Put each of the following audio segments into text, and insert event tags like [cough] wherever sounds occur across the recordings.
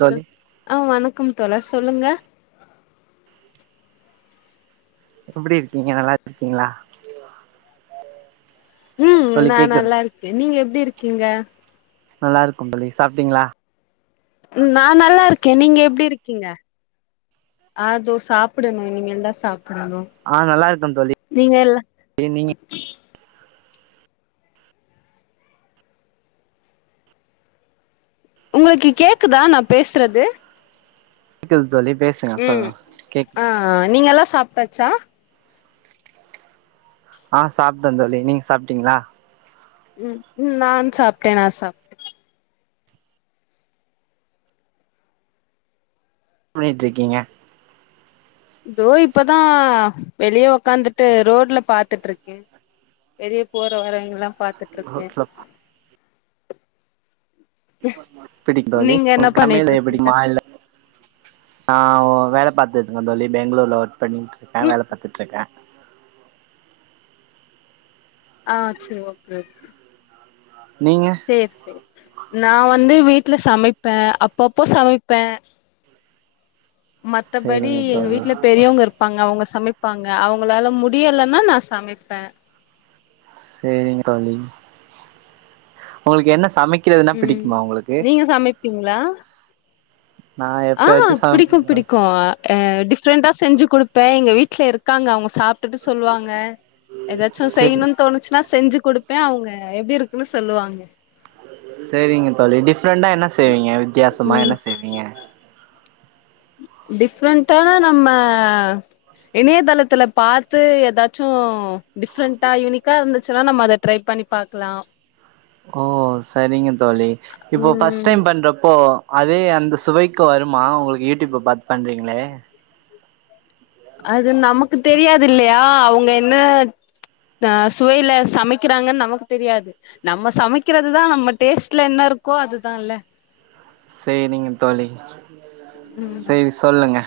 தோழி சார் ஆ வணக்கம் தோழர் சொல்லுங்க எப்டி இர்க்கீங்க நல்லா இர்க்கீங்ளா ம் தோழி நா கேக்குது நல்லா இருக்க நீங்க எப்டி இருக்கீங்க நல்லாருக்கம் தோழி சாப்ட்டீங்ளா ம் நா நல்லா இருக்கே நீங்க எப்டி இருக்கீங்க அ தொ சாப்டனு இனிமேல் தா சாப்டனு ஆ நல்லா இருக்கேன் தோழி நீங்க எல்லா நீங்க உங்களுக்கு கேக்குதா நா பேசுறது க்குது தோழி பேசுங்க சொல் ம் லுங்க கேக் ஆ நீங்கல்லா சாப்ட்டாச்சா ஆ சாப்ட்டே தோழி நீங்க சாப்ட்டீங்ளா ம் நா சாப்ட்டே நா சாப்ட்டே என்ன பண்ணிட்டு இர்க்கீங்க தோ இப்பதா வெளியே ஒக்காந்துட்டு ரோட்ல பாத்துட்டு இர்க்கே வெளிய போற வரவங்கலா பாத்துட்டு இருக்கே எப்டி தோழி நீங்க என்ன ஒங்க பண்ணிட்டு சமையல் இருக்கீங்க [unintelligible] நா வேல பாத்துட்டு இருக்கே தோழி பெங்ளூர்ல ஒர்க் பண்ணிட்டு இருக்கே ம் வேல பாத்துட்டு இருக்கே ஆ செரி ஓகே நீங்க சேர் நா வந்து வீட்ல சமைப்பே அப்பப்போ சமைப்பே மத்தபடி சேரிங்க எங்க தோழி வீட்ல பெரியவங்க இரு ப்பாங்க அவுங்க சமைப்பாங்க அவுங்களால முடியலன்னா நா சமைப்பே சேரிங் தோழி உங்களுக்கு என்ன சமைக் ம் நீங்க சமைப்பீங்ளா நா ஆ எப்பயாச்சும் பிடிக்கு சமைப்பேன் பிடிக்கு ஆ டிஃப்ரெண்டா செஞ்சு குடுப்பே எங்க வீட்ல இருக்காங்க அவுங்க சாப் ட்டுட்டு சொல்லுவாங்க ஏதாச்சு தோழி சேரி செய்யனுனு தோணுச்சுன்னா செஞ்சு குடுப் ப்பே அவுங்க எப்டி இருக்குன்னு சொல்லுவாங்க செரிங்க தோழி டிஃப்ரெண்டா என்ன செய்வீங்க வித்தியாசமா ம் என்ன செய்வீங்க டிஃப்ரெண்ட்டா நம்ம இணையதளத்துல பாத்து ஏதாச்சு டிஃப்ரெண்டா யூனிக்கா இருந்துச்சுனா நம்ம அத ட்ரை பண்ணி பாக்கலா ஓ செரிங்க தேழி இப்போ ஃபஸ்ட் ம் டைம் பன்றப்போ அதே அந்த சுவைக்கு வருமா உங்களுக்கு யூடிப்ப பாத்து பண்றீங்ளே அது நமக்கு தெரியாது இல்லயா அவுங்க என்ன ஆ சுவைல சமைக்கிறாங்கன்னு நமக்கு தெரியாது நம்ம சமைக்கிறதுதா நம்ம டேஸ்ட்ல என்ன இருக்கோ அதுதால்ல சேரிங்க தோழி ம் சேரி சொல்லுங்க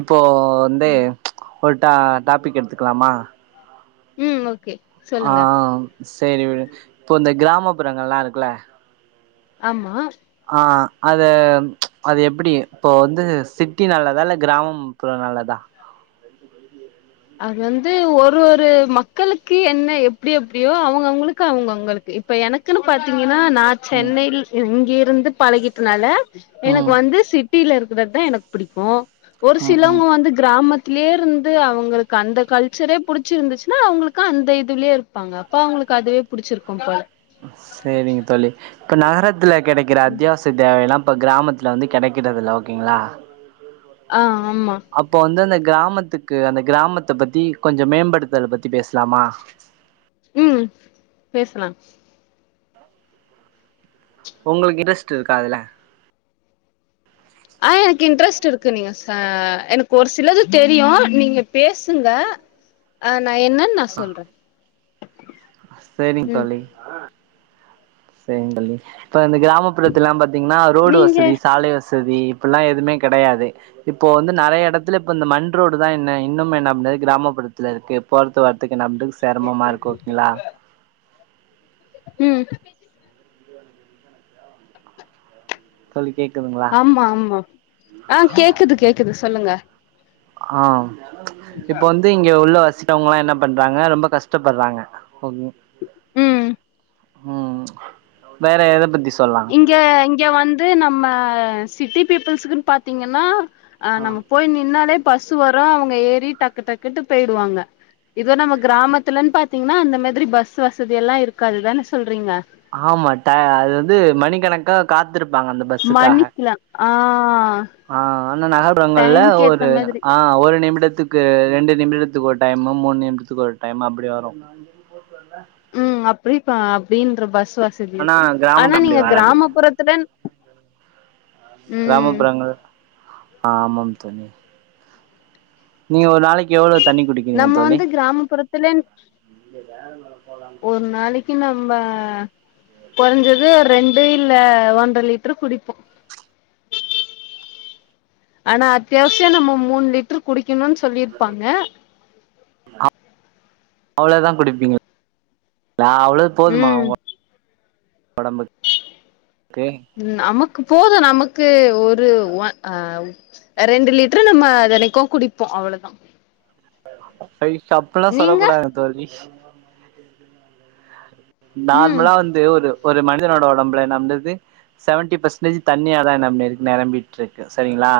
இப்போ வந்து ஒரு டா டாபிக் எடுத்துக்கலாமா ம் ஓகே ஆ சொல்லுங்க செரி விடு இப்போ இந்த கிராமப்புறங்கள்லா இருக்குல்ல ஆமா ஆ அது அது எப்டி இப்போ வந்து சிட்டி நல்லதா இல்ல கிராமம் ப்புற நல்லதா அது வந்து ஒரு ஒரு மக்களுக்கு என்ன எப்டி எப்டியோ அவுங்கவுங்களுக்கு அவுங்கவுங்களுக்கு இப்ப எனக்குன்னு பாத்தீங்கனா நா ம் சென்னையில் இங்கிருந்து பழகிட்டனால எனக்கு ம் வந்து சி ட்டில இருக்கிறது தா எனக்கு பிடிக்கு ஒரு ம் ம் சிலவங்க வந்து கிராமத்திலே இருந்து அவுங்களுக் அந்த கல்ச்சரே புடிச்சிருந்துச்சுன்னா அவங்களுக்கு அந்த இதுலயே இருப்பாங்க அப்ப அவங்களுக்கு அதுவே புடிச்சிருக்கு ப சேரிங் தோழி இப்ப நகரத்துல கெடைக்கிற அத்தியாவசிய தேவெல்லா இப்ப கிராமத்துல வந்து கெடைக்கறிறது இல்ல ஓகேங்களா ஆ ஆமா அப்போ வந்து அந்த கிராமத்துக்கு அந்த கிராமத்த பத்தி கொஞ்சோ மேம்படுத்துறத பத்தி பேசலாமா ம் பேசலா உங்களுக்கு இன்டரஸ்ட் இருக்கா அதுல ஆ எனக்கு இன்ட்ரெஸ்ட் இருக்கு நீங்க சா எனக்கு ஒரு சிலது தெரியு நீங்க பேசுங்க ஆ நா என்னன் நா சொல்றே சரிங் ம் தோழி சரிங் தோழி இப்ப இந்த கிராமப்புறத்துல்லா பாத்தீங்கன்னா ரோடு நீங்க வசதி சாலை வ சதி இப்பில்லா எதுவுமே கெடையாது இப்போ வந்து நெறைய எடத்துல இப்ப இந்த மண் ரோடு தா இன்ன இன்னுமே நம்டைய கிராமப்புறத்துல இருக்கு போரத்த வரத்துக்கு நம்ட செரமமா இருக்கோகெலா ம் தோழி கேக்குதுங்களா ஆமா ஆமா ஆ கேக்குது கேக்குது சொல்லுங்க ஆ இப்ப வந் து இங்க உள்ள வசிக்கவங்கலா என்ன பண்றாங்க ரொம்ப கஷ்டப்படுறாங்க ஓகேங் ம் ம் வேற எத பத்தி சொல்லா இங்க இங்க வந்து நம்ம சிட்டி பீப்புள்ஸ்குன் பாத்தீங்கன்னா ஆ நம்ம போய் நின்னாலே பசு வரு அவுங்க ஏறி டக்கு டக்குன்ட்டு போயிடுவாங்க இதே நம்ம கிராமத்துலன் பாத்தீங்கன்னா இந்த மாதிரி பஸ் வசதி எல்லா இருக்காதுதானே சொல்றீங்க ஆமா டா அது வந்து மணிகணக்கா காத்துருப்பாங்க அந்த பஸ்ஸுக்காக மணிக்கலா ஆ ஆ ஆனா நகர்புறங்கள்ல டைம்க்கு ஏத்த ஒரு மாதிரி ஆ ஒரு நிமிடத்துக் கு ரெண்டு நிமிடத்துக்கு ஒரு டைமு மூணு நிமிடத்துக்கு ஒரு டைம் அப்டி வரு ம் அப்டிப்ப அப்டின்ற பஸ் வச் சதி ஆனா இருக்கு கிராமம் ஆனா அப்டி நீங்க வராது கிராமப்புறத்துல ம் கிராமப்புறங்கள் ஆ ஆமாம் தோழி நீங்க ஒரு நாளைக்கு எவ்ளோ தண்ணி குடிக்கிறீங்க நம்ம வந்து கிராமப்புறத்துல இல்ல வேல மல போலான் ஒரு நாளைக்கு நம்ம கொறஞ்சது ரெண்டு இல்ல ஒன்ற லிட்ரு குடிப்போ ஆனா அத்தியாவசிய நம்ம மூண் லிட்டர் குடிக்கணுனு சொல்லியிருப்பாங்க அ அவ்ளோதா குடுப்பீங்களா நா அவ்ளோவு போதுமா ம் உங்க ஒடம்பு தே நமக்கு போது நமக்கு ஒரு வ ஆ ரெண்டு லிட்ரு நம்ம தெனிக்கு குடிப்போ அவ்வளதா சை சப்பிளா சொல்ல நீங்க கூடாது தோழி ம் நார்மலா வந்து ஒரு மனிதனோட ஒடம்புல நெம்றது செவன்டி பெர்சன்டேஜ் தண்ணியா தா நம்பி நெரம்பிட்ருக்கு சரிங்களா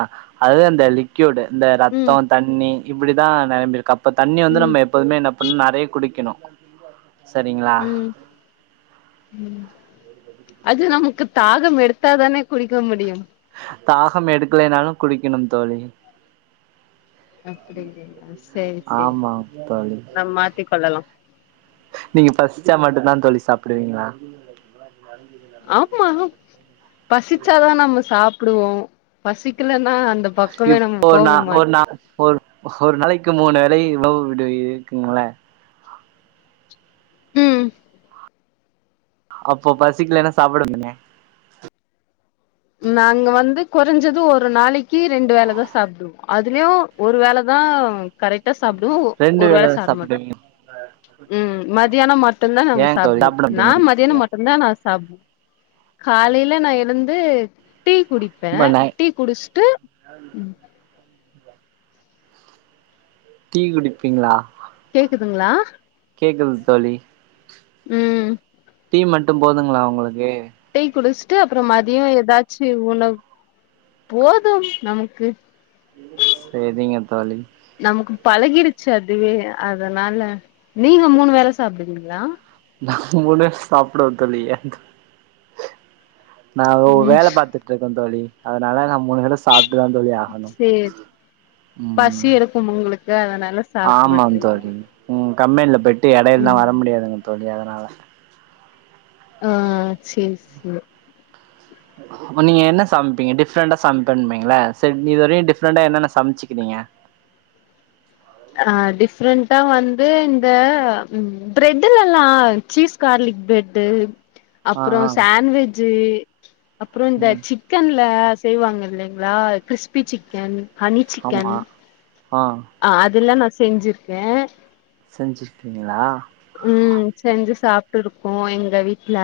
அதுவு அந்த லி குவிட் இந்த ம் ரத்தோ தண்ணி இப்டிதா நரம்பி இருக்கு அப்ப தண்ணி வந்து ம் நம்ப எ ப்போதுமே என்ன பண்ணு நறைய குடிக்கணு சரிங்களா ம் அது நமக்கு தாகம் எடுத்தாதானே குடிக்க முடியு தாகம் எடுக்கலைனாலு குடிக்கணும் தோழி அப்படிங்களா சேரி சேரி ஆமா தோழி நம் மாத்திக் கொள்ளலாம் நீங்க பசிச்சா மட்டு தா தோழி சாப்டுவீங்களா ஆமா பசிச்சாதா நம்ம சாப்டுவோ பசிக்கலன்னா அந்த பக்கமே நம்ம இப்போ போக நா மாட் ஒரு நா ஒரு ஒரு நாளைக்கு மூணு வேல உணவு விடுவி இருக்குங்கலா ம் அப்போ பசிக்கலனா சாப்டாத்திங்க நாங்க வந்து கொறஞ்சது ஒரு நாளைக்கு ரெண்டு வேலைதா சாப்டுவோ அதுலயும் ஒரு வேலதா கரெக்டா சாப்டுவோ ரெண்டு ஒரு வேல சாப்பிட மாட்டோ சாப்டுவீங்க ம் மதியானம் மட்டும்தா நாங்க ஏன் தோழி சாப்டுவோ சாப்ட நா மதியான மாட்டீங்களா மட்டுதா நா சாப் காலையில நா எழுந்து டீ குடிப்ப ரொம்ப நை டீ குடிச்சுட்டு ம் டீ குடிப்பீங்களா கேக்குதுங்களா கேக்குது தோழி ம் டீ மட்டும் போதுங்களா உங்களுக்கு டீ குடிச்சுட்டு அப்பற மதிய ஏதாச்சு உணவு போதும் நமக்கு சேரிங்க தோழி நமக்கு பழகிருச்சு அதுவே அதனால நீங்க மூணு வேல சாப்டுவிங்களா நா மூணு வேல சாப்டுவ தோழி எ நா ஒரு ம் வேல பாத்துட்டு இருக்க தோழி அதனால நா மூணு வேல சாப்ட்டுதா தோழி ஆகணு சேர் பசி ம் எடுக்கும் உங்களுக்கு அதனால ஆமாம் சாப்டுறீங்க தோழி ம் கம்பெனில போயிட்டு எடையில்ல லா வர முடியாதுங்க தோழி அதனால ஆஹ் சேரி சேரி அப்ப நீங்க என்ன சமைப்பீங்க டிஃப்ரெண்டா சமைப்பன்பிங்கள சரி நீ இது வரையும் டிஃப்ரெண்டா என்னென்ன சமைச்சுக்கிறீங்க ஆ டிஃப்ரெண்டா வந்து இந்த ம் பிரெட்ல எல்லா சீஸ் கார்லிக் பிரெட்டு ஆ அப்பற ஆ சாண்ட்வெஜ் அப்பற இந்த சிக் ம் சிக்கன்ல செய்வாங்க இல்லிங்களா கிறிஸ்பி சிக்கன் ஆமா ஆ ஆஹ் அதெல்லா நா செஞ்சிருக்க செஞ்சிருக்கீங்களா ம் செஞ்சு சாப்ட்டு இருக்கோ எங்க வீட்டு்ல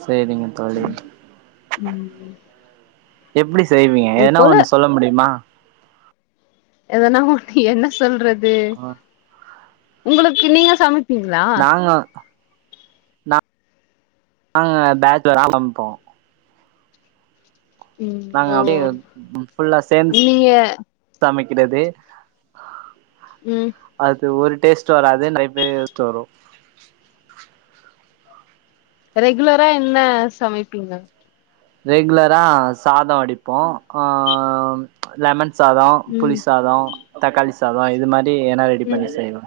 சேரிங்க தோழி ம் எப்டி செய்வீங்க இது ஏதுன்னா போல ஒண்ணு சொல்ல முடியுமா எதன்னா ஒண்ணு என்ன சொல்றது உங்களுக்கு நீங்க சமைப்பிங்களா அ நாங்க பேட்ச்லரா சமப்போ ம் நாங்க ஓ அப்டியே ஃபுல்லா சேர்ந்து நீங்க சமைக்கிறது ம் அது ஒரு டேஸ்ட் வராது நெறைய பே டேஸ்ட் வரு ரெகுலரா என்ன சமைப்பீங்க ரெகுலரா சாத வடிப்போ ஆ லெமன் சாதம் புளி ம் சாத தக்காளி சாத இது மாதிரி ஏதுன்னா ரெடி பண்ணி செய்வோ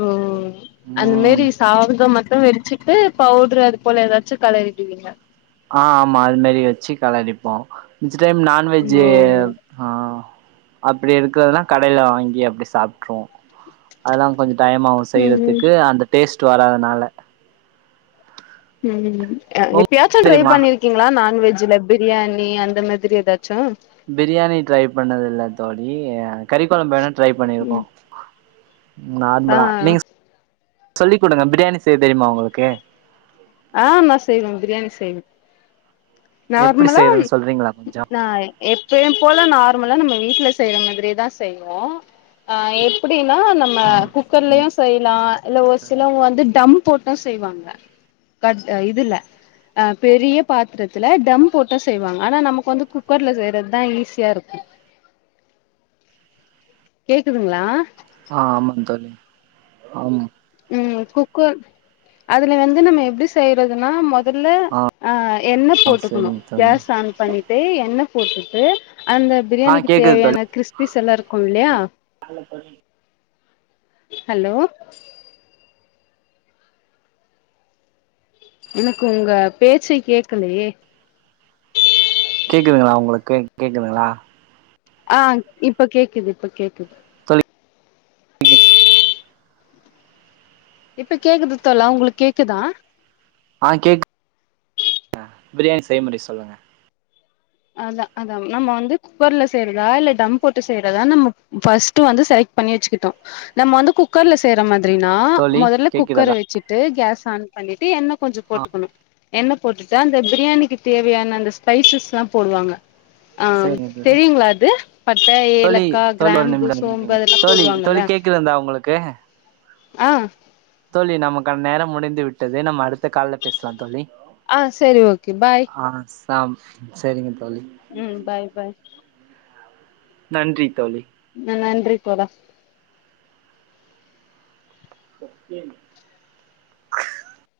ஓ அந்த ம் மேரிஸ் சாதத்தமட்டும் வெடிச்சிட்டு பவுட்ரு அது போல ஏதாச்சு கலரிடுவீங்க ஆ ஆமா அது மேரி வச்சி கலடிப்போ மிச்ச டைம் நான்வெஜ்ஜி ஓ ஆ அப்டி இருக்கிறதுனா கடைல வாங்கி அப்டி சாப்ட்ருவோ அதெல்லா கொஞ்சோ டைம் ஆவு ம் செய்றதுக்கு அந்த டேஸ்ட் வராதனால ம் அ எப்பயாச்சு உங்களுக்கு ட்ரை தெரியுமா பண்ணிருக் கிங்ளா நான்வெஜ்ல பிரியாணி அந்த மாதிரி எதாச்சு பிரியாணி ட்ரை பண்ணது இல்லத்தோழி அ கறிக்கொழம்பு வேணா ட்ரை பண்ணிருக்கோ ம் நார்மலா ஆ நீங்க சொ சொல்லி குடுங்க பிரியாணி செய்ய தெரியுமா உங்களுக்கு ஆ நா செய்வே பிரியாணி செய்வே எப்டி நார்மலா செய்யறதுன்னு சொல்றீங்களா கொஞ்சோ நா எப்பயும் போல நார்மலா நம்ம வீட்ல செய்ற மாதிரியே தா செய்வோ ஆ எப்டின்னா நம் ம ஆ சரிங்க குக்கர்லயு செய்லா இல்ல ஒரு சிலவங்க வந்து டம் போட்டூ செய்வாங்க கட் அ இதுல்ல அ பெரிய பாத்திரத்தில டம் போட்டூ செய்வாங்க ஆனா நமக்கு வந்து குக்கர்ல செய்றது தா ஈஸியா இருக்கூ கேக்குதுங்ளா ஆ ஆமா தோழி அம் ம் குக்கர் அதுல வந்து நம்ம எப்டி செய்றதுனா மொதல்ல ஆ அ எண்ணெ போட்டுக்குணு சரிங்க தோழி கேஸ் ஆன் பண்ணிட்டு எண்ணெ போட்டுட்டு அந்த ஆ பிரியாணிக்கு கேக்குது தோழி தேவையான க்றிஸ் பீஸ் எல்லா இருக்கு இல்லியா ஹலோ எனக்கு உங்க பேச்சே கேக்கலயே கேக்குதுங்களா உங்களுக்கு கேக்குதுங்களா ஆ இப்ப கேக்குது இப்ப கேக்குது தோழி [inaudible] இப்ப கேக்குது தோழா உங்களுக் கேக்குதா ஆ கேக் அ பிரியாணி செய்முறை சொல்லுங்க அதா அதாம் நம்ம வந்து குக்கர்ல செய்றதா இல்ல டம் போட்டு செய்றதா நம்ம பஸ்ட் வந்து‌ செலக்ட் பண்ணி வச்சிக்கிட்டோ நம்ம வந்து குக் கர்ல செய்ற மாதிரினா தோழி மொதல்ல குக்கர கேக்குறதா வச்சிட்டு கேஸ் ஆன் பண்ணிட்டு எண்ண கொஞ்சோ ஆ போட்டுக்குணு எண்ண போட்டுட்டு அந்த பிரியாணிக்கு தேவையான அந்த ஸ்பைசஸ்லாம் போடுவாங்க ஆம் சரிங்க தெரியுங்ளா அது பட்ட தோழி ஏலக்கா கிராம்பு சோம்பு அதெல்லா போடுவாங்கல்ல க்கிலந்தா அவுங்களுக்கு ஆ தோழி நமக்கான நேரம் முடிந்து விட்டது நம்ம அடுத்த கால்ல பேசலாந் தோழி ஆ செரி ஓகே பாய் ஆ சாம் சரிங்க தோழி ம் பாய் பாய் நன்றி தோழி ந நன்றி தோழா ஒகே